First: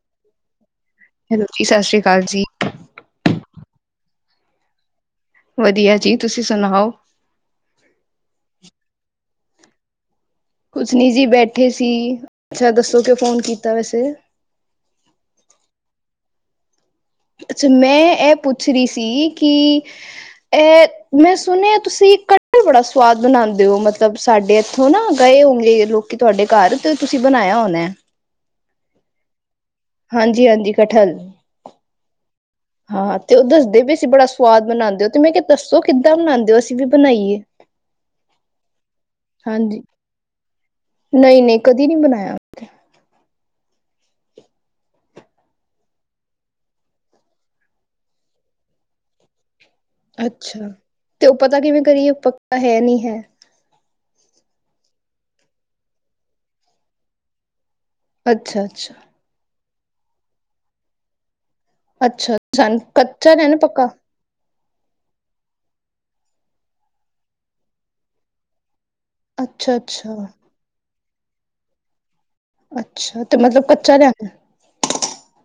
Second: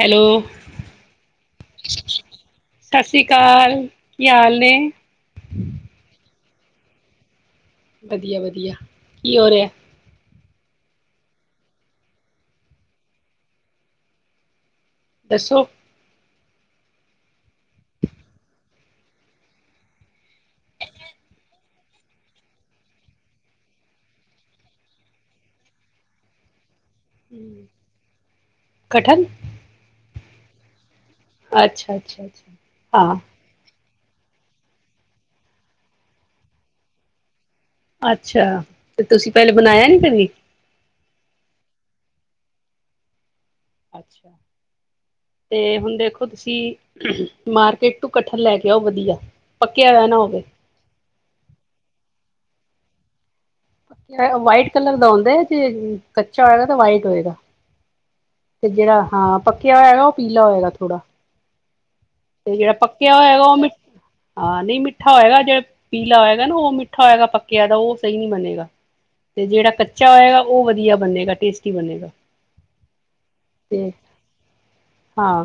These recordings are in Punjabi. ਹੈਲੋ। ਹੈਲੋ ਜੀ ਸਤਿ ਸ਼੍ਰੀ ਅਕਾਲ ਜੀ ਸਤਿ ਸ੍ਰੀ ਅਕਾਲ, ਕੀ ਹਾਲ ਨੇ? ਵਧੀਆ ਜੀ, ਤੁਸੀਂ ਸੁਣਾਓ? ਵਧੀਆ-ਵਧੀਆ, ਕੀ ਹੋ ਰਿਹਾ? ਕੁਛ ਨਹੀਂ ਜੀ ਬੈਠੇ ਸੀ। ਅੱਛਾ ਦੱਸੋ, ਕਿਉ ਫੋਨ ਕੀਤਾ ਵੈਸੇ? ਦੱਸੋ? ਅੱਛਾ, ਮੈਂ ਇਹ ਪੁੱਛ ਰਹੀ ਸੀ ਕਿ ਇਹ ਮੈਂ ਸੁਣਿਆ ਤੁਸੀਂ ਕਟਲ ਬੜਾ ਸਵਾਦ ਬਣਾਉਂਦੇ ਹੋ ਮਤਲਬ, ਸਾਡੇ ਇੱਥੋਂ ਨਾ ਗਏ ਹੋਗੇ ਲੋਕ ਕਿ ਤੁਹਾਡੇ ਘਰ ਤੇ ਤੁਸੀ ਬਨਾਇਆ ਹੋਨਾ ਏ। ਕਠਨ। ਹਾਂਜੀ, ਹਾਂਜੀ ਕਠਲ ਅੱਛਾ ਅੱਛਾ ਅੱਛਾ। ਹਾਂ ਤੇ ਉਹ ਦੱਸਦੇ ਵੀ ਅਸੀਂ ਬੜਾ ਸਵਾਦ ਬਣਾਉਂਦੇ ਹੋ ਤੇ ਮੈਂ ਕਿਹਾ ਦੱਸੋ ਕਿੱਦਾਂ ਬਣਾਉਂਦੇ ਹੋ? ਅਸੀਂ ਵੀ ਬਣਾਈਏ। ਅੱਛਾ ਤੇ ਤੁਸੀ ਪਹਿਲੇ ਹਾਂਜੀ ਬਨਾਇਆ ਨੀ ਕਦੀ? ਨਹੀਂ, ਨਹੀਂ ਕਦੀ ਨਹੀਂ ਬਣਾਇਆ। ਅੱਛਾ। ਤੇ ਹੁਣ ਦੇਖੋ ਤੁਸੀਂ, ਮਾਰਕੀਟ ਤੋਂ ਕੱਠਣ ਲੈ ਕੇ ਆਓ ਵਧੀਆ। ਪੱਕਿਆ ਹੋਇਆ ਨਾ ਹੋਵੇ, ਅੱਛਾ, ਤੇ ਉਹ ਪਤਾ ਕਿਵੇਂ ਕਰੀਏ ਪੱਕਾ ਹੈ ਨਹੀਂ ਹੈ? ਵਾਈਟ ਕਲਰ ਦਾ ਹੁੰਦਾ ਹੈ ਜੇ ਕੱਚਾ ਹੋਏਗਾ ਤੇ ਵਾਈਟ ਹੋਏਗਾ। ਅੱਛਾ ਤੇ ਅੱਛਾ ਜਿਹੜਾ ਹਾਂ ਪੱਕਿਆ ਹੋਇਆ ਗਾ ਉਹ ਪੀਲਾ ਹਏਗਾ ਥੋੜ੍ਹਾ। ਅੱਛਾ! ਛੰਦ ਕੱਚਾ ਲੈਣਾ ਏ ਮਿੱ ਪੱਕਾ? ਹਾਂ ਨਹੀਂ ਮਿੱਠਾ ਹੋਏਗਾ, ਜਿਹੜਾ ਪੀਲਾ ਹੋਏਗਾ ਨਾ ਉਹ ਮਿੱਠਾ ਹੋਏਗਾ ਪੱਕਿਆ ਦਾ ਉਹ ਸਹੀ ਨੀ ਬਣੇਗਾ। ਤੇ ਜਿਹੜਾ ਅੱਛਾ, ਕੱਚਾ ਅੱਛਾ, ਹੋਏਗਾ, ਉਹ ਵਧੀਆ ਬਣੇਗਾ। ਟੇਸਟੀ ਬਣੇਗਾ। ਅੱਛਾ ਤੇ ਮਤਲਬ ਕੱਚਾ ਲਿਆਣਾ। ਹਾਂ,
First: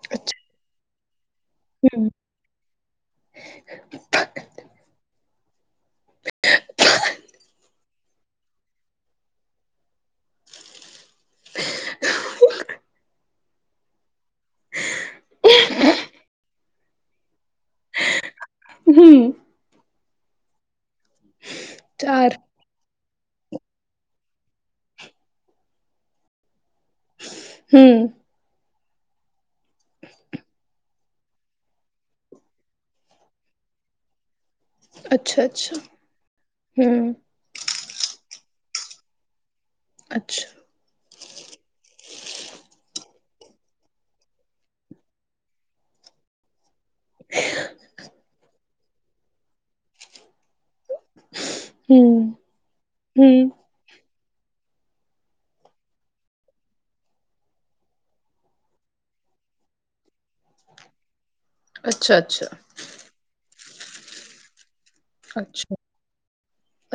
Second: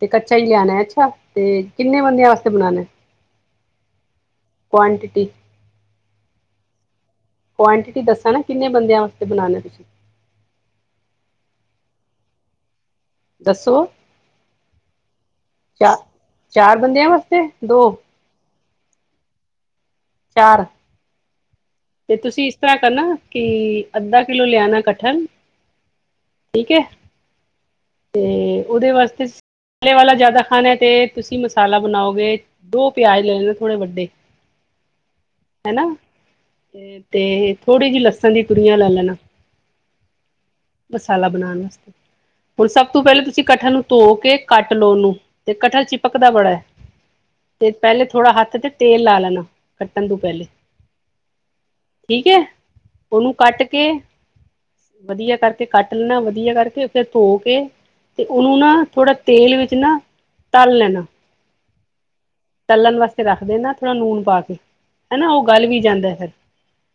ਤੇ ਕੱਚਾ ਅੱਛਾ ਹੀ ਲਿਆਣਾ ਅੱਛਾ। ਤੇ ਕਿੰਨੇ ਹੂੰ, ਬੰਦਿਆਂ ਵਾਸਤੇ ਬਣਾਣਾ, ਕੁਆਂਟਿਟੀ? ਕੁਆਂਟਿਟੀ ਦੱਸਣਾ ਨਾ ਕਿੰਨੇ ਬੰਦਿਆਂ ਵਾਸਤੇ ਬਣਾਉਣਾ ਤੁਸੀਂ? ਦੱਸੋ? ਚਾ ਚਾਰ ਬੰਦਿਆਂ ਵਾਸਤੇ ਦੋ ਅ ਹਮ ਚਾਰ, ਤੇ ਤੁਸੀ ਇਸ ਤਰਾ ਕਰਨਾ ਕੀ, ਅੱਧਾ ਕਿਲੋ ਲਿਆਉਨਾ ਕਟਹਲ, ਠੀਕ ਹੈ। ਹੂੰ ਤੇ ਉਹਦੇ ਵਾਸਤੇ ਮਸਾਲੇ ਵਾਲਾ ਜਾਦਾ ਖਾਨਾ ਏ, ਤੇ ਤੁਸੀ ਮਸਾਲਾ ਬਨਾਓਗੇ। ਦੋ ਪਿਆਜ ਲੈ ਲੇਨਾ ਥੋੜੇ ਵੱਡੇ। ਅੱਛਾ! ਅੱਛਾ ਹਨਾ, ਤੇ ਹੂੰ, ਤੇ ਥੋੜ੍ਹੀ ਜਿਹੀ ਲਸਾਣ ਦੀ ਤੁਰੀਆਂ ਲੈ ਲੈਣਾ। ਅੱਛਾ ਮਸਾਲਾ ਬਣਾਉਣ ਵਾਸਤੇ। ਹੁਣ ਸਭ ਤੋਂ ਪਹਿਲਾਂ ਤੁਸੀਂ ਕਠਲ ਨੂੰ ਧੋ ਕੇ ਕੱਟ ਲਓ ਔਨੂੰ ਤੇ ਕੱਠਲ ਚਿਪਕਦਾ ਬੜਾ ਐ ਤੇ ਪੈਲੇ ਥੋੜ੍ਹਾ ਹੱਥ ਤੇ ਤੇਲ ਲਾ ਲੈਣਾ, ਕੱਟਣ ਤੋਂ ਪੈਲੇ ਠੀਕ ਹੂੰ, ਹੈ, ਉਹਨੂੰ ਹੂੰ, ਕੱਟ ਕੇ ਵਧੀਆ ਕਰਕੇ ਕੱਟ ਲੈਣਾ ਵਧੀਆ ਕਰਕੇ ਫਿਰ ਧੋ ਕੇ ਤੇ ਔਨੂੰ ਨਾ ਥੋੜਾ ਤੇਲ ਵਿੱਚ ਨਾ ਤਲ ਲੈਨਾ ਅੱਛਾ-ਅੱਛਾ। ਤਲਣ ਵਾਸਤੇ ਰੱਖ ਦੇ ਨਾ ਥੋੜ੍ਹਾ ਨੂਨ ਪਾ ਕੇ। ਹਨਾ ਓਹ ਗਲ ਅੱਛਾ, ਵੀ ਜਾਂਦਾ ਫੇਰ,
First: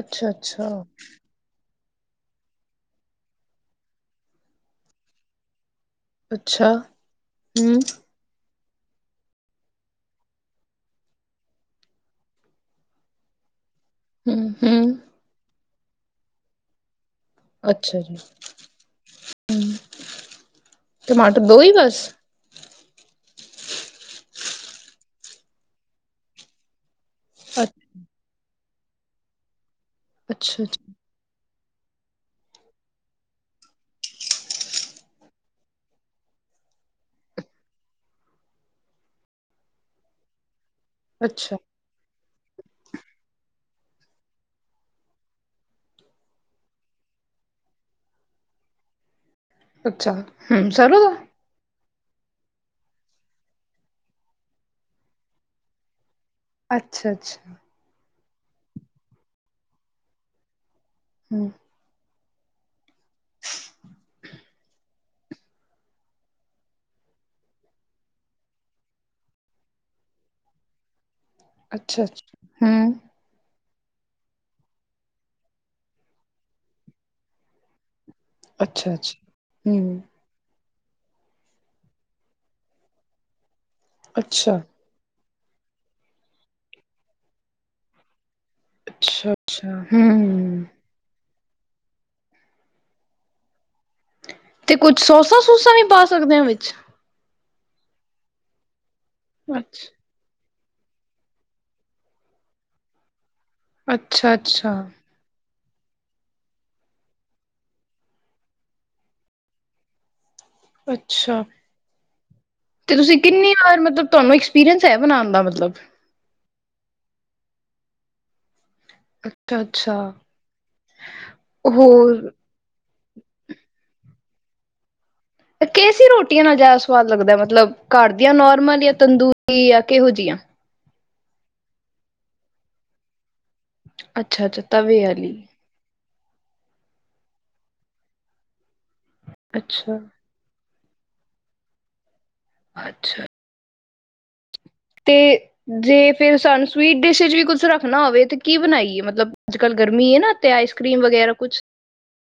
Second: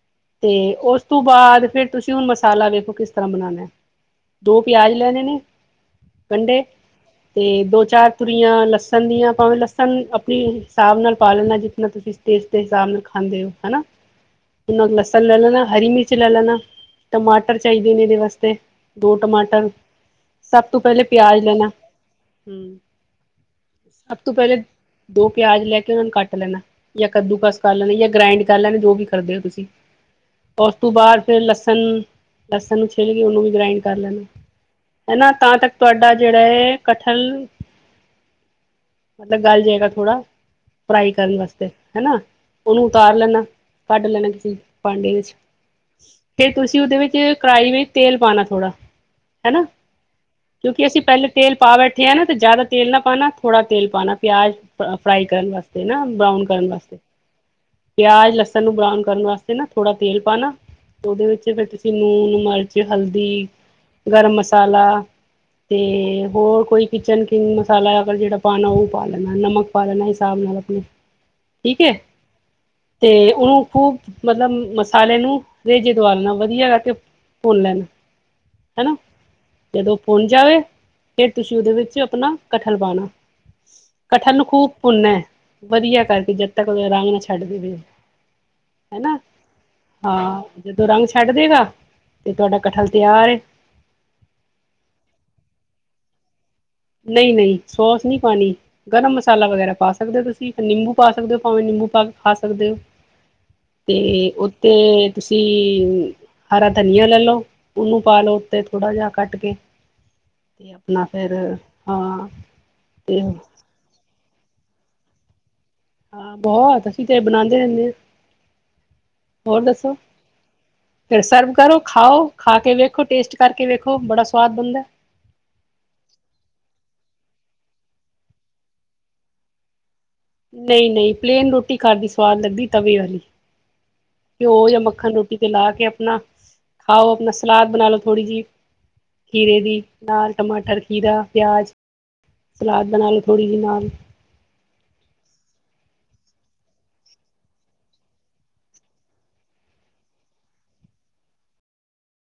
ਅੱਛਾ, ਤੇ ਅੱਛਾ, ਓਸ ਤੋਂ ਬਾਦ ਫੇਰ ਤੁਸੀਂ ਹੁਣ ਮਸਾਲਾ ਵੇਖੋ ਕਿਸ ਤਰ੍ਹਾਂ ਬਣਾਣਾ, ਦੋ ਪਿਆਜ ਲੈਣੇ ਨੇ। ਗੰਢੇ, ਅੱਛਾ ਤੇ ਹੂੰ, ਦੋ-ਚਾਰ ਤੁਰੀਆਂ ਲਸਣ ਦੀਆਂ, ਭਾਵੇਂ ਲਸਣ ਮਿਰਚ ਸਾਬ ਨਾਲ ਪਾ ਲਣਾ ਜਿਨਾ ਤੁਸੀ ਟੇਸਟ ਦੇ ਹਿਸਾਬ ਨਾਲ ਖਾਂਦੇ ਹਨਾ ਹੂੰ, ਹੂੰ, ਉਨਾਂ ਕ ਬਸ ਲੈ ਲੈਣਾ ਹਰੀ ਮਿਰਚ ਲੈ ਲੈਣਾ, ਟਮਾਟ ਟਮਾਟਰ ਚਾਹੀਦੇ ਅੱਛਾ ਨੇ ਇਹਦੇ ਜੀ ਵਾਸਤੇ, ਦੋ ਟਮਾਟਰ, ਸਭ ਤੋਂ ਪਹਿਲੇ ਟਮਾਟਰ ਪਿਆਜ ਲੈਣਾ। ਹੀ ਬਸ ਹੂੰ, ਸਭ ਤੋਂ ਪਹਿਲੇ ਦੋ ਪਿਆਜ ਲੈ ਕੇ ਉਹਨਾਂ ਨੂੰ ਕੱਟ ਲੈਣਾ। ਯਾਂ ਕੱਦੂ ਕਸ ਅੱਛ ਕਰ ਲੈਣ ਯਾਂ ਗ੍ਰਾਇੰਡ ਕਰ ਲੈਣ ਜੋ ਵੀ ਕਰਦੇ ਔ ਤੁਸੀਂ, ਅੱਛਾ, ਔਸ ਤੋਂ ਬਾਦ ਫਿਰ ਲਸਣ, ਲਸਣ ਨੂੰ ਛਿਲ ਕੇ ਉਹਨੂੰ ਵੀ ਗ੍ਰਾਇੰਡ ਕਰ ਲੈਣਾ। ਹਨਾ। ਤਾਂ ਤੱਕ ਤੁਹਾਡਾ ਜਿਹੜਾ ਏ ਕਠਲ ਮਤਲਬ ਗੱਲ ਜਾਏਗਾ ਥੋੜਾ, ਫਰਾਈ ਕਰਨ ਅੱਛਾ, ਅੱਛਾ, ਵਾਸਤੇ, ਹੈਨਾ। ਔਨੂੰ ਉਤਾਰ ਲੈਣਾ, ਕੱਢ ਲੈਣਾ ਕਿਸੇ ਪਾਂਡੇ ਵਿੱਚ ਫਿਰ ਤੁਸੀਂ ਉਹਦੇ ਵਿੱਚ ਕੜਾਹੀ ਵਿੱਚ ਤੇਲ ਪਾਉਣਾ ਥੋੜ੍ਹਾ। ਹਨਾ, ਅੱਛਾ ਹੂੰ ਕਿਉਂਕਿ ਸਰੋਂ ਅਸੀਂ ਦਾ ਪਹਿਲੇ ਤੇਲ ਪਾ ਬੈਠੇ ਆ ਨਾ ਤੇ ਜ਼ਿਆਦਾ ਤੇਲ ਨਾ ਪਾਣਾ ਥੋੜਾ ਤੇਲ ਪਾਣਾ ਪਿਆਜ਼ ਫਰਾਈ ਕਰਨ ਵਾਸਤੇ ਨਾ ਬਰਾਊਨ ਕਰਨ ਵਾਸਤੇ। ਅੱਛਾ, ਅੱਛਾ ਪਿਆਜ ਲਸਣ ਨੂੰ ਬਰਾਊਨ ਕਰਨ ਵਾਸਤੇ ਨਾ ਥੋੜਾ ਤੇਲ ਪਾਣਾ ਉਹਦੇ ਵਿੱਚ ਹੂੰ, ਫਿਰ ਤੁਸੀਂ ਨੂਨ ਮਿਰਚ ਹਲਦੀ ਗਰਮ ਮਸਾਲਾ ਤੇ ਹੋਰ ਕੋਈ ਕਿਚਨ ਕਿੰਗ ਮਸਾਲਾ ਅਗਰ ਜਿਹੜਾ ਪਾਣਾ ਉਹ ਪਾ ਲੈਂਨਾ ਨਮਕ ਪ ਲੈਣਾ ਹਿਸਾਬ ਨਾਲ ਆਪਣੇ। ਠੀਕ ਹੈ, ਅੱਛਾ, ਅੱਛਾ ਹੂੰ, ਤੇ ਉਹਨੂੰ ਖੂਬ ਮਤਲਬ ਮਸਾਲੇ ਨੂੰ ਰੇਜੇ ਦਵਾ ਲੈਣਾ ਵਧੀਆ ਕਰਕੇ ਭੁੰਨ ਲੈਣ ਅੱਛਾ, ਹਨਾ, ਅੱਛਾ ਜਦੋਂ ਹੂੰ, ਫੁਲ ਜਾਵੇ ਫਿਰ ਤੁਸੀਂ ਉਹਦੇ ਵਿੱਚ ਆਪਣਾ ਕਠਲ ਪਾਣਾ ਕਠਲ ਨੂੰ ਅੱਛਾ, ਖੂਬ ਭੁੰਨਣਾ, ਵਧੀਆ ਕਰਕੇ ਜਦ ਤੱਕ ਉਹਦਾ ਰੰਗ ਨਾ ਛੱਡ ਦੇਵੇ। ਹੈਨਾ, ਅੱਛਾ, ਅੱਛਾ ਹਾਂ, ਹੂੰ ਜਦੋਂ ਰੰਗ ਛੱਡ ਦੇਗਾ, ਤੇ ਤੁਹਾਡਾ ਕਠਲ ਤਿਆਰ ਏ। ਤੇ ਕੁੱਝ ਸੋਸਾ-ਸੂਸਾ ਵੀ ਪਾ ਸਕਦੇ ਹਾਂ ਵਿਚ। ਨਈ ਨਈ ਸੋਸ ਨੀ ਪੋਣੀ ਗਰਮ ਮਸਾਲਾ ਵਗੈਰਾ ਪਾ ਅੱਛਾ ਸਕਦੇ ਔ ਤੁਸੀਂ ਇੱਕ ਨਿੰਬੂ ਪਾ ਸਕਦੇ ਹੋ ਭਾਵੇਂ ਨਿੰਬੂ ਪਾ ਕੇ ਖਾ ਸਕਦੇ ਹੋ, ਤੇ ਅੱਛਾ ਅੱਛਾ ਉੱਥੇ ਤੁਸੀਂ ਹਰਾ ਧਨੀਆ ਲੈ ਲਓ ਉਹਨੂੰ ਪਾ ਲਓ ਉਤੇ ਥੋੜ੍ਹਾ ਜਿਹਾ ਕੱਟ ਕੇ। ਤੇ ਆਪਣਾ ਫੇਰ ਅੱਛਾ ਹਾਂ ਤੇ ਤੁਸੀਂ ਕਿੰਨੀ ਵਾਰ ਮਤਲਬ ਤੁਹਾਨੂੰ ਐਕਸਪੀਰੀਅੰਸ ਹੈ ਬਣਾਉਣ ਦਾ ਮਤਲਬ? ਹਾਂ ਬਹੁਤ ਅਸੀਂ ਤੇਰੇ ਬਣਾਦੇ ਰਹਿੰਦੇ ਹਾਂ। ਅੱਛਾ ਹੋਰ ਦੱਸੋ, ਅੱਛਾ ਫਿਰ ਸਰਵ ਕਰੋ ਖਾਓ ਹੋਰ ਖਾ ਕੇ ਵੇਖ ਵੇਖੋ ਟੇਸਟ ਕਰਕੇ ਵੇਖੋ ਬੜਾ ਸਵਾਦ ਬਣਦਾ। ਕੈਸੀ ਰੋਟੀਆਂ ਨਾਲ ਜ਼ਾਦਾ ਸਵਾਦ ਲੱਗਦਾ ਮਤਲਬ ਘਰ ਦੀਆਂ ਨੋਰਮਲ ਜਾਂ ਤੰਦੂਰੀ ਜਾਂ ਕਿਹੋ ਜੀਆਂ ਨਹੀਂ-ਨਹੀਂ ਪਲੇਨ ਰੋਟੀ ਘਰ ਦੀ ਸਵਾਦ ਲੱਗਦੀ, ਤਵੇ ਆਲੀ। ਅੱਛਾ ਘਿਓ ਅੱਛਾ ਯਾਂ ਤਵੇ ਮੱਖਣ ਵਾਲੀ ਰੋਟੀ ਤੇ ਲਾ ਕੇ ਅਪਣਾ ਖਾਓ ਆਪਣਾ ਸਲਾਦ ਬਣਾ ਲੋ ਥੋੜੀ ਜਿਹੀ, ਖੀਰੇ ਦੀ ਅੱਛਾ ਨਾਲ ਟਮਾਟਰ, ਖੀਰਾ। ਪਿਆਜ ਸਲਾਦ ਬਣਾ ਲਓ ਅੱਛਾ ਥੋੜ੍ਹੀ ਜੀ ਨਾਲ ਖਾ ਤੇ ਜੇ ਫਿਰ ਸਾਨੂੰ ਸਵੀਟ ਡਿਸ਼ ਚ ਵੀ ਕੁੱਝ ਰੱਖਣਾ ਹੋਵੇ ਤੇ ਕੀ ਬਣਾਈਏ ਮਤਲਬ ਅੱਜ ਕੱਲ ਗਰਮੀ ਹੈ ਨਾ? ਤੇ ਆਈਸ ਕਰ੍ਰੀਮ ਵਗੈਰਾ ਕੁਛ। [unintelligible]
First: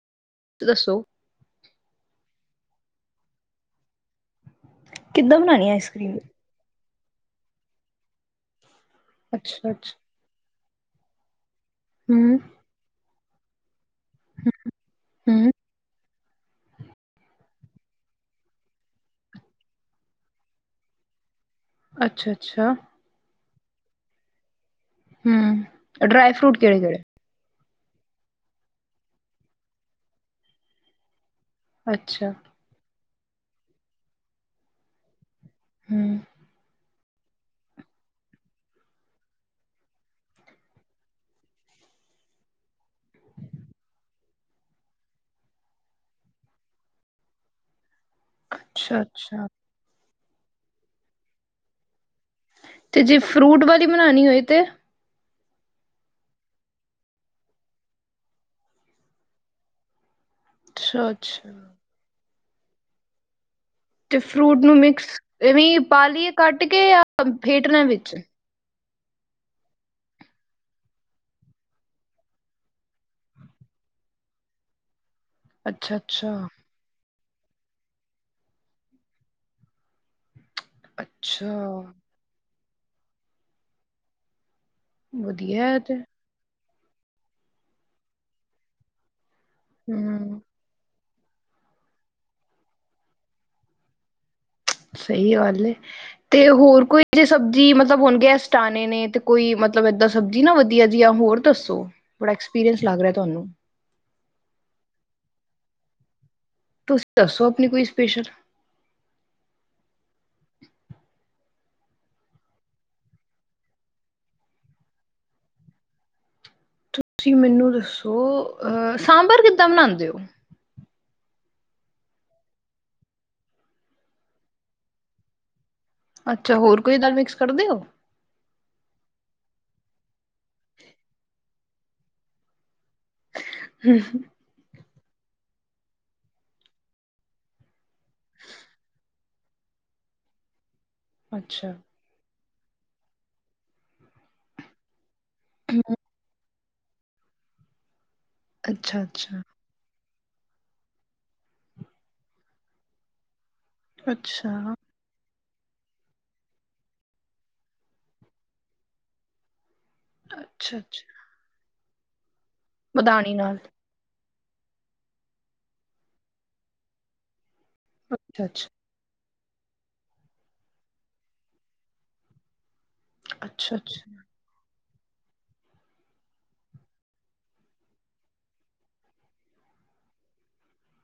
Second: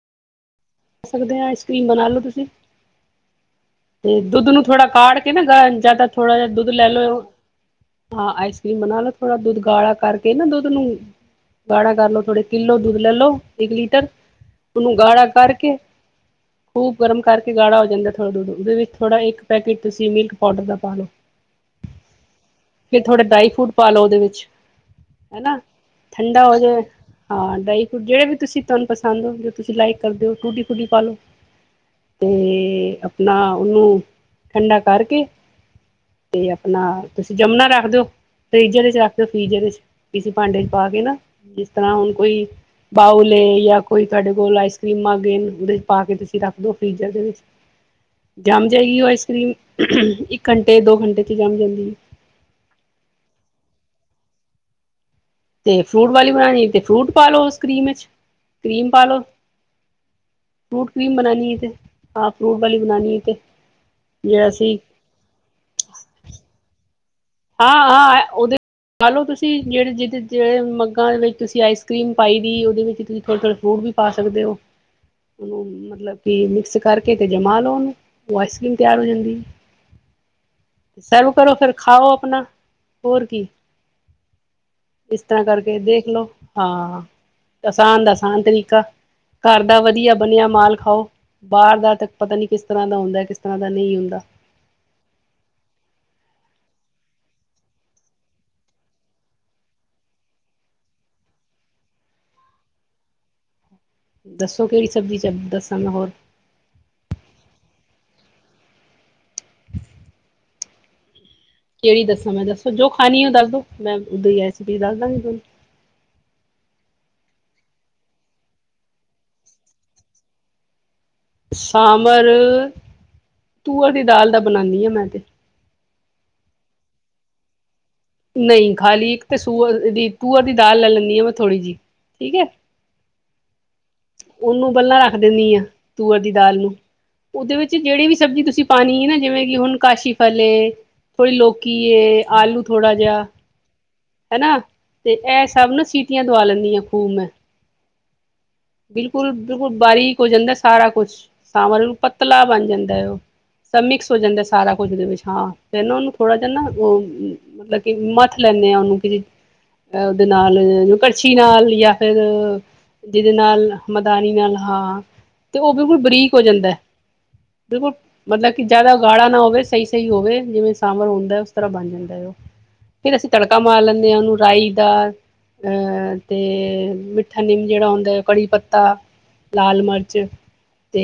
ਦੱਸੋ। ਸਕਦੇ ਹਾਂ ਆਈਸਕੀਮ ਬਨਾਲੌ ਤੁਸੀਂ ਤੇ ਦੁੱਧ ਨੂੰ ਥੋੜਾ ਕਾਢ ਕੇ ਕਿੱਦਾਂ ਨਾ ਬਣਾਉਣੀ ਗ, ਆਈਸ ਜਾ ਤਾਂ ਕਰ੍ਰੀਮ ਥੋੜਾ ਜਿਹਾ ਦੁੱਧ ਲੈ ਲਓ। ਹਾਂ, ਆਈਸਕ੍ਰੀਮ ਬਣਾ ਲਓ ਥੋੜਾ ਦੁੱਧ ਅੱਛਾ ਗਾੜ੍ਹਾ ਅੱਛਾ ਕਰਕੇ ਨਾ ਦੁੱਧ ਨੂੰ ਗਾੜ੍ਹਾ ਕਰ ਲੋ ਹੂੰ ਥੋੜੇ ਕਿੱਲੋ ਦੁੱਧ ਲੈ ਲਓ ਇੱਕ ਲੀਟਰ, ਉਹਨੂੰ ਗਾੜਾ ਹੂੰ ਕਰਕੇ ਖੂਬ ਗਰਮ ਕਰਕੇ ਗਾੜਾ ਹੋ ਜਾਂਦਾ ਥੋੜ੍ਹਾ ਦੁੱਧ, ਉਹਦੇ ਵਿੱਚ ਥੋੜ੍ਹਾ ਇੱਕ ਪੈਕੇਟ ਤੁਸੀਂ ਮਿਲਕ ਪਾਊਡਰ ਦਾ ਪਾ ਲਓ। ਅੱਛਾ-ਅੱਛਾ। ਫਿਰ ਥੋੜੇ ਡਰਾਈ ਫਰੂਟ ਪਾ ਲੋ ਉਹਦੇ ਵਿੱਚ, ਹੈਨਾ ਹੂੰ ਡਰਾਈ ਠੰਡਾ ਫਰੂਟ ਹੋ ਜਾਵੇ। ਕਿਹੜੇ-ਕਿਹੜੇ? ਹਾਂ ਡਰਾਈ ਫਰੂਟ ਜਿਹੜੇ ਵੀ ਤੁਸੀਂ ਤੁਹਾਨੂੰ ਪਸੰਦ ਹੋ ਜੋ ਤੁਸੀਂ ਲਾਈਕ ਕਰਦੇ ਹੋ ਟੂਟੀ-ਫਰੂਟੀ ਪਾ ਲਓ। ਤੇ ਅੱਛਾ, ਅਪਣਾ ਔਨੂੰ ਠੰਡਾ ਕਰਕੇ ਹੂੰ ਤੇ ਆਪਣਾ, ਤੁਸੀਂ ਜਮਨਾ ਰੱਖਦੇ ਓਂ। ਫਰਿਜ ਚ ਰੱਖ ਦਿ ਫੀਜਰ ਚ ਕਿਸੇ ਭਾਂਡੇ ਚ ਪਾ ਕੇ ਨਾ ਜਿਸ ਤਰ੍ਹਾਂ ਹੁਣ ਕੋਈ ਬਾਊਲੇ ਏ ਯਾਂ ਕੋਈ ਤੁਹਾਡੇ ਕੋਲ ਆਈਸ ਕਰ੍ਰੀਮਾ ਗੇ ਔਹਦੇ ਚ ਪਾ ਕੇ ਤੁਸੀਂ ਰੱਖਦੋ ਫਰੀਜ਼ਰ ਦੇ ਵਿੱਚ ਜੰਮ ਜਾਏਗੀ ਔ ਆਈਸ ਅੱਛਾ-ਅੱਛਾ ਕਰ੍ਰੀਮ, ਇੱਕ ਘੰਟੇ ਦੋ ਘੰਟੇ ਚ ਜੰਮ ਜਾਂਦੀ ਤੇ ਜੇ ਫਰੂਟ ਵਾਲੀ ਬਨਾਨੀ ਹੋਏ ਤੇ ਤੇ ਫਰੂਟ ਵਾਲੀ ਬਣਾਣੀ ਏ ਤੇ ਫਰੂਟ ਪਾ ਲਓ ਉਸ ਕਰੀਮ ਵਿੱਚ, ਕਰੀਮ ਪਾ ਲਓ। ਫਰੂਟ ਕਰੀਮ ਅੱਛਾ-ਅੱਛਾ ਬਣਾਨੀ ਤੇ ਹਾਂ ਫਰੂਟ ਵਾਲੀ ਬਣਾਨੀ ਤੇ ਤੇ ਜਿਹੜਾ ਫਰੂਟ ਨੂੰ ਅਸੀਂ ਮਿਕਸ ਇਵੇਂ ਪਾ ਲਈਏ ਕੱਟ ਕੇ ਜਾਂ ਫੇਟਨਾ ਹੈ ਵਿੱਚ? ਖਾ ਲੋ ਤੁਸੀਂ ਜਿਹੜੇ ਜਿਹਦੇ ਜਿਹੜੇ ਮਗਾ ਵਿੱਚ ਤੁਸੀਂ ਆਈਸ ਕਰੀਮ ਪਾਈ ਦੀ ਔਦੇ ਵਿੱਚ ਤੁਸੀਂ ਥੋੜ੍ਹੇ ਥੋੜੇ ਫਰੂਟ ਵੀ ਪਾ ਸਕਦੇ ਹੋ, ਉਹਨੂੰ ਮਤਲਬ ਅੱਛਾ-ਅੱਛਾ, ਕਿ ਮਿਕਸ ਕਰਕੇ। ਨਹੀਂ ਤੇ ਜਮਾ ਉਹਨੂੰ ਉਹ ਆਈਸਕ੍ਰੀਮ ਤਿਆਰ ਹੋ ਜਾਂਦੀ ਹੈ। ਅੱਛਾ ਸਵ ਕਰੋ, ਫਿਰ ਅੱਛਾ ਖਾਓ ਪਣਾ ਹੋਰ ਕੀ ਇਸ ਤਰ੍ਹਾਂ ਵਧੀਆ ਕਰਕੇ ਐ ਤੇ ਦੇਖਲੋ, ਹਾਂ ਆਸਾਨ ਦਾ- ਆਸਾਨ ਤਰੀਕਾ। ਘਾਰ ਦਾ ਵਧੀਆ ਹੂੰ ਬਣਿਆ ਮਾਲ ਖਾਓ, ਬਾਰ ਦਾ ਤੇ ਪਤਾ ਨੀ ਕਿਸ ਤਰ੍ਹਾਂ ਦਾ ਹੁੰਦਾ ਐ, ਕਿਸ ਤਰ੍ਹਾਂ ਦਾ ਨ ਈ ਹੁੰਦਾ ਸਹੀ ਗੱਲ ਏ। ਤੇ ਹੋਰ ਕੋਈ ਜੇ [unintelligible] ਸਬਜ਼ੀ ਮਤਲਬ ਹੁਣ ਗੈਸਟ ਆਣੇ ਨੇ ਤੇ ਕੋਈ ਮਤਲਬ ਏਦਾਂ ਸਬਜ਼ੀ ਨਾ ਵਧੀਆ ਜਿਹੀ ਹੋਰ ਦੱਸੋ, ਬੜਾ ਐਕਸਪੀਰੀਅੰਸ ਲੱਗ ਰਿਹਾ ਤੁਹਾਨੂੰ। ਦੱਸੋ ਕਿਹੜੀ ਸਬਜ਼ੀ ਚ ਦੱਸਾਂ ਮੈਂ ਹੋਰ। ਤੁਸੀਂ ਦੱਸੋ ਅਪਣੀ ਕੋਈ ਸਪੇਸ਼ਲ ਕਿਹੜੀ ਦੱਸਾਂ ਮੈਂ ਦੱਸੋ ਜੋ ਖਾਣੀ ਉਹ ਦੱਸ ਦੋ ਮੈਂ ਉਹਦੀ ਹੀ ਰੈਸਿਪੀ ਦੱਸ ਦਾਂਗੀ ਤੁਹਾਨੂੰ। ਤੁਸੀਂ ਮੈਨੂੰ ਦੱਸੋ ਅਹ ਸਾਂਬਰ ਕਿੱਦਾਂ ਬਣਾਉਦੇ ਔ ਸਾਂਆ ਬਅਰ ਤੂਅਰ ਦੀ ਦਾਲ ਦਾ ਬਨਾਨੀ ਆ ਮੈਂ ਤੇ ਅੱਛਾ ਹੋਰ ਕੋਈ ਦਾਲ ਮਿਕਸ ਕਡਦੇ ਔ ਨਹੀਂ ਖਾਲੀ ਇੱਕ ਤਾਂ ਸੂ ਦੀ ਤੂਅਰ ਦੀ ਦਾਲ ਲੈ ਲੈਂਦੀ ਹਾਂ ਮੈਂ ਥੋੜੀ ਜਿਹੀ ਠੀਕ ਹੈ। ਹਮ ਉਹਨੂੰ ਪਹਿਲਾਂ ਰੱਖ ਦਿੰਦੀ ਆ ਤੂਅਰ ਦੀ ਦਾਲ ਨੂੰ। ਉਦੇ ਵਿੱਚ ਜਿਹੜੀ ਵੀ ਸਬਜ਼ੀ ਤੁਸੀਂ ਪਾਣੀ ਏ ਨਾ ਜਿਵੇਂ ਕਿ ਹੁਣ ਕਾਸ਼ੀ ਫਲ ਏ ਥੋੜ੍ਹੀ ਲੋਕੀ ਅੱਛਾ। ਏ, ਆਲੂ ਥੋੜਾ ਜਿਹਾ, ਹੈਨਾ ਤੇ ਇਹ ਸਭ ਨਾ ਸੀ ਸੀਟੀਆਂ ਦਵਾ ਲੈਦੀ ਆ ਖੂਬ ਮੈਂ। ਅੱਛਾ ਬਿਲਕੁਲ, ਅੱਛਾ ਬਿਲਕੁਲ ਬਾਰੀਕ ਹੋ ਜਾਂਦਾ। ਸਾਰਾ ਕੁਛ ਸਾਂਬਰ ਪਤਲਾ ਬਣ ਜਾਂਦਾ ਹੈ ਉਹ। ਸਭ ਮਿਕਸ ਹੋ ਜਾਂਦਾ, ਅੱਛਾ ਸਾਰਾ ਕੁਝ ਉਹਦੇ ਵਿੱਚ, ਹਾਂ। ਫਿਰ ਨਾ ਉਹਨੂੰ ਥੋੜਾ ਜਿਹਾ ਨਾ ਉਹ ਮਤਲਬ ਕਿ ਮੱਥ ਲੈਂਦੇ ਆ। ਉਹਨੂੰ ਕਿ ਅ ਉਹਦੇ ਨਾਲ ਅੱਛਾ ਅੱਛਾ ਕੜਛੀ ਨਾਲ ਜਾਂ ਫਿਰ। ਦੇ ਨਾਲ ਮਧਾਨੀ ਨਾਲ ਹਾਂ ਤੇ ਉਹ ਬਿਲਕੁਲ ਬਰੀਕ ਹੋ ਜਾਂਦਾ ਹੈ। ਦੇਖੋ ਅੱਛਾ ਮਤਲਬ ਕਿ ਅੱਛਾ। ਜਾਦਾ ਗਾੜਾ ਨਾ ਹੋਵੇ ਸਹੀ ਸਹੀ ਹੋਵੇ ਜਿਵੇਂ ਸਾਂਬਰ ਹੁੰਦਾ ਉਸ ਤਰ੍ਹਾਂ ਬਣ ਜਾਂਦਾ ਐ ਓਹ, ਫੇਰ ਅਸੀਂ ਤੜਕਾ ਅੱਛਾ ਮਾਰ ਲੈਂਨੇ ਅੱਛਾ ਆਂ ਉਹਨੂੰ ਰਾਈ ਦਾ ਅਹ, ਤੇ ਮਿੱਠਾ ਨਿੰਮ ਜਿਹੜਾ ਹੁੰਦਾ ਹੈ। ਕੜੀ ਪੱਤਾ, ਲਾਲ ਮਿਰਚ। ਤੇ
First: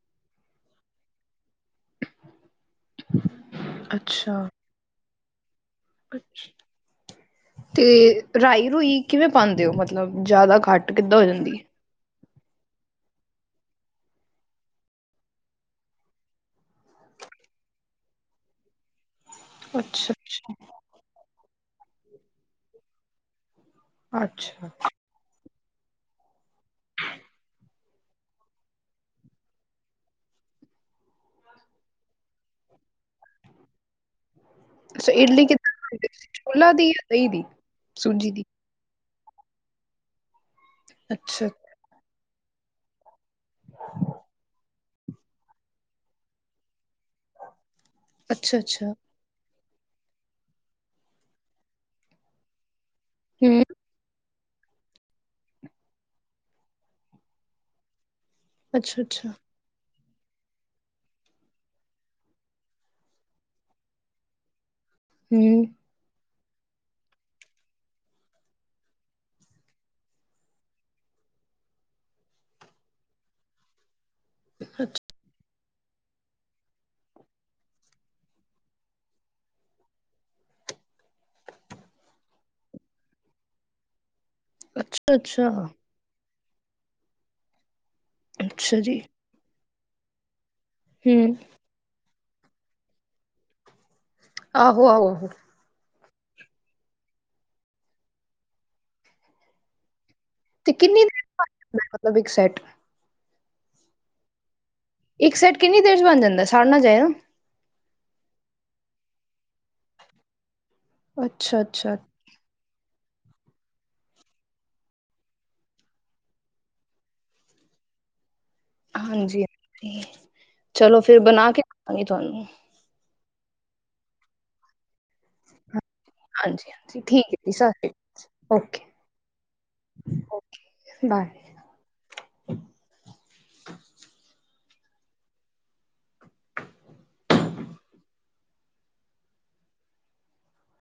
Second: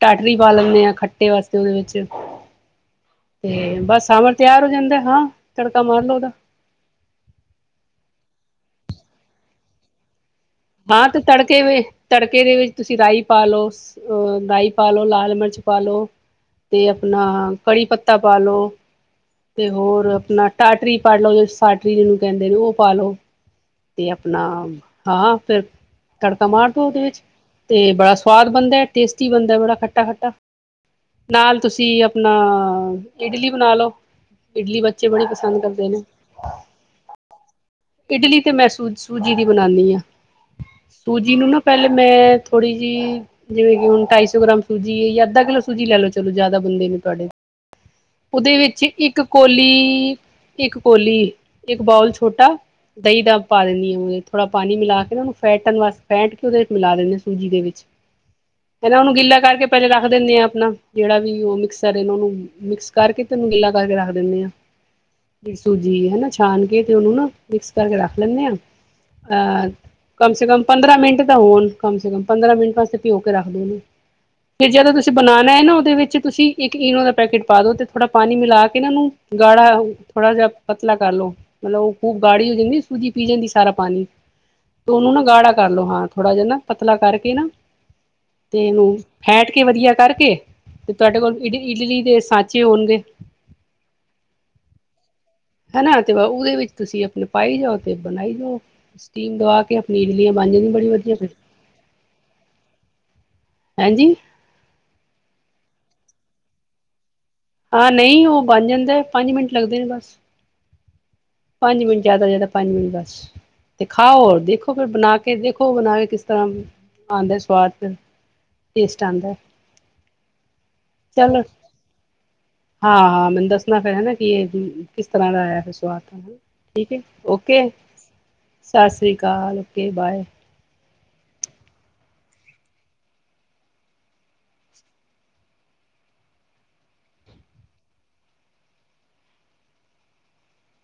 ਟਾਟਰੀ ਪਾ ਲੈਂਦੇ ਆ ਖੱਟੇ ਵਾਸਤੇ ਉਹਦੇ ਵਿੱਚ। ਤੇ ਬਸ ਸਾਂਬਰ ਅੱਛਾ ਤਿਆਰ ਹੋ ਜਾਂਦਾ ਹਾਂ। ਤੜਕਾ ਮਾਰ ਲਓ ਉਹਦਾ ਅੱਛਾ, ਤੇ ਰਾਈ ਰੂਈ ਕਿਵੇਂ ਪਾਉਂਦੇ ਹੋ। ਮਤਲਬ ਜ਼ਿਆਦਾ ਘੱਟ ਬਾਅਦ ਕਿੱਦਾਂ ਤੇ ਹੋ ਜਾਂਦੀ? ਤੜਕੇ ਹੈ? ਵੇ ਤੜਕੇ ਦੇ ਵਿੱਚ ਤੁਸੀਂ ਰਾਈ ਪਾ ਲਓ ਅ ਰਾਈ ਪਾ ਲਓ, ਲਾਲ ਮਿਰਚ ਪਾ ਲਓ। ਤੇ ਅਪਣਾ ਕੜੀ ਪੱਤਾ ਪਾ ਲਉ। ਤੇ ਹੋਰ ਅੱਛਾ ਅਪਣਾ ਅੱਛਾ ਟਾਟਰੀ ਪਾ ਲਉ ਜਾ ਸਾਟਰੀ ਜਿਹਨੂੰ ਕਹਿੰਦੇ ਨੇ ਉਹ ਪਾ ਲਉ। ਤੇ ਅਪਣਾ ਅੱਛਾ। ਹਾਂ ਫਿਰ ਤੜਕਾ ਮਾਰਦੋ ਉਹਦੇ ਵਿੱਚ। ਤੇ ਬੜਾ ਸਵਾਦ ਬਣਦਾ, ਟੇਸਟੀ ਬਣਦਾ, ਬੜਾ ਖੱਟਾ- ਖੱਟਾ। ਨਾਲ ਤੁਸੀਂ ਆਪਣਾ ਇਡਲੀ ਬਣਾ ਲਓ। ਇਡਲੀ ਬੱਚੇ ਅੱਛਾ ਬੜੀ ਇਡਲੀ ਪਸੰਦ ਕਿੱਦਾਂ ਕਰਦੇ ਨੇ। ਬਣਾਉਂਦੇ ਤੁਸੀਂ ਛੋਲਾ ਦੀ ਜਾਂ ਦਹੀਂ ਦੀ ਸੂਜੀ ਇਡਲੀ ਦੀ? ਤੇ ਮੈਂ ਸੋਚ ਸੂਜੀ ਦੀ ਬਣਾਉਦੀ ਹਾਂ। ਸੂਜੀ ਨੂੰ ਅੱਛਾ। ਨਾ ਪਹਿਲੇ ਮੈਂ ਥੋੜ੍ਹੀ ਜਿਹੀ ਜਿਵੇਂ ਕਿ ਹੁਣ ਢਾਈ ਸੌ ਗ੍ਰਾਮ ਸੂਜੀ ਜਾਂ ਅੱਧਾ ਕਿੱਲੋ ਸੂਜੀ ਲੈ ਲਉ। ਚਲੋ ਜ਼ਿਆਦਾ ਬੰਦੇ ਨੇ ਤੁਹਾਡੇ ਉਹਦੇ ਅੱਛਾ ਵਿੱਚ ਅੱਛਾ ਇੱਕ ਕੋਲੀ ਇੱਕ ਕੋਲੀ ਇੱਕ ਬਓਲ ਛੋਟਾ। ਦਹੀਂ ਦਾ ਹੂੰ ਪਾ ਦਿੰਦੀ ਹਾਂ ਥੋੜਾ ਪਾਣੀ ਮਿਲਾ ਕੇ। ਇਹਨਾਂ ਨੂੰ ਫੈਟਣ ਵਾਸਤੇ ਫੈਟ ਕੇ ਉਹਦੇ ਵਿੱਚ ਮਿਲਾ ਦਿੰਦੇ ਸੂਜੀ ਦੇ ਵਿੱਚ ਇਹਨਾਂ ਅੱਛਾ ਉਹਨੂੰ ਅੱਛਾ ਗਿੱਲਾ ਕਰਕੇ। ਪਹਿਲੇ ਰੱਖ ਦਿੰਦੇ ਆ ਆਪਣਾ ਜਿਹੜਾ ਵੀ ਉਹ ਮਿਕਸਰ ਉਹਨੂੰ ਮਿਕਸ ਕਰਕੇ ਤੇ ਉਹਨੂੰ ਗਿੱਲਾ ਕਰਕੇ ਰੱਖ ਦਿੰਦੇ ਆ। [inaudible] ਜਿਹੜੀ ਹੂੰ ਸੂਜੀ ਹੈਨਾ, ਛਾਨ ਕੇ ਤੇ ਉਹਨੂੰ ਨਾ ਮਿਕਸ ਕਰਕੇ ਰੱਖ ਲੈਂਨੇ ਆ। ਅਹ ਕਮ ਸੇ ਕਮ ਪੰਦਰਾਂ ਮਿੰਟ ਤਾਂ ਹੋਣ ਕਮ ਸੇ ਕਮ ਪੰਦਰਾਂ ਮਿੰਟ ਵਾਸਤੇ ਭਿਂਓ ਕੇ ਰੱਖ ਦਿਨੇ। ਫਿਰ ਜਦੋਂ ਤੁਸੀ ਬਨਣਾ ਹੈ ਨਾ ਉਹਦੇ ਵਿੱਚ ਤੁਸੀਂ ਇੱਕ ਇਨੋ ਦਾ ਪੈਕੇਟ ਪਾ ਦੋ ਤੇ ਥੋੜਾ ਪਾਣੀ ਮਿਲਾ ਕੇ ਨਾ ਇਹਨੂੰ। ਗਾੜਾ ਥੋੜ੍ਹਾ ਜਿਹਾ ਪਤਲਾ ਕਰ ਲਉ। ਮਤਲਬ ਉਹ ਖੂਬ ਗਾੜੀ ਹੋ ਜਾਂਦੀ ਸੂਜੀ ਪੀ ਜਾਂਦੀ ਸਾਰਾ ਪਾਣੀ। ਤੇ ਉਹਨੂੰ ਅੱਛਾ ਨਾ ਗਾੜਾ ਅੱਛਾ। ਕਰ ਲਉ ਹਾਂ ਥੋੜਾ ਜਿਹਾ ਨਾ ਪਤਲਾ ਕਰਕੇ ਨਾ ਤੇ ਅੱਛਾ ਇਹਨੂੰ ਜੀ ਫੈਂਟ ਕੇ ਵਧੀਆ ਕਰਕੇ ਤੇ ਤੁਹਾਡੇ ਹੂੰ ਕੋਲ ਇਡਲੀ ਇਡਲੀ ਦੇ ਸਾਂਚੇ ਹੋਣਗੇ। ਆਹੋ ਆਹੋ। ਹਨਾ ਤੇ ਉਹਦੇ ਵਿੱਚ ਤੁਸੀਂ ਆਪਣੇ ਪਾਈ ਜਾਓ ਤੇ ਬਣਾਈ ਜਾਓ। ਸਟੀਮ ਦਵਾ ਕੇ ਇਡਲੀਆਂ ਬਨ ਜਾਂਦੀਆਂ। ਤੇ ਬੜੀ ਕਿੰਨੀ ਵਧੀਆ ਦੇਰ ਚ ਫਿਰ, ਬਣ ਜਾਂਦਾ ਹੈ ਮਤਲਬ ਇੱਕ ਸੈਟ ਹੈਂਜੀ ਇੱਕ ਸਾਈਟ ਕਿੰਨੀ ਦੇਰ ਚ ਬਣ ਜਾਂਦਾ ਸੜ ਨਾ ਜਾਏ ਨਾ। ਹਾਂ ਨਹੀਂ ਉਹ ਬਣ ਜਾਂਦਾ, ਪੰਜ ਮਿੰਟ ਲੱਗਦੇ ਨੇ ਬਸ। ਅੱਛਾ ਪੰਜ ਅੱਛਾ ਮਿੰਟ ਜਿਆਦਾ ਤੋਂ ਜ਼ਿਆਦਾ ਪੰਜ ਮਿੰਟ ਬਸ। ਤੇ ਖਾਓ ਦੇਖੋ ਫਿਰ ਬਣਾ ਕੇ ਦੇਖੋ ਬਣਾ ਕੇ ਕਿਸ ਤਰ੍ਹਾਂ। ਆਉਂਦੇ ਸਵਾਦ ਚ। ਹਾਂਜੀ ਹ ਚਲੋ ਫਿਰ ਚੱਲ ਬਣਾ ਕੇ ਖਵਾਵਾਂਗੇ ਤੁਹਾਨੂੰ। ਹਾਂ, ਹਾਂ ਮੈਨੂੰ ਦੱਸਣਾ ਫਿਰ ਹੈ ਨਾ ਕਿ ਇਹ ਕਿਸ ਤਰ੍ਹਾਂ ਦਾ ਆਇਆ ਫਿਰ ਸਵਾਦ। ਹਾਂਜੀ ਠੀਕ ਏ, ਹਾਂਜੀ ਹੈ ਜੀ ਔਕੇ ਏ, ਸਤਿ ਸ਼੍ਰੀ ਅਕਾਲ ਓਕੇ ਸਤਿ ਸ੍ਰੀ ਅਕਾਲ, ਔਕੇ ਬਾਏ। Okay bye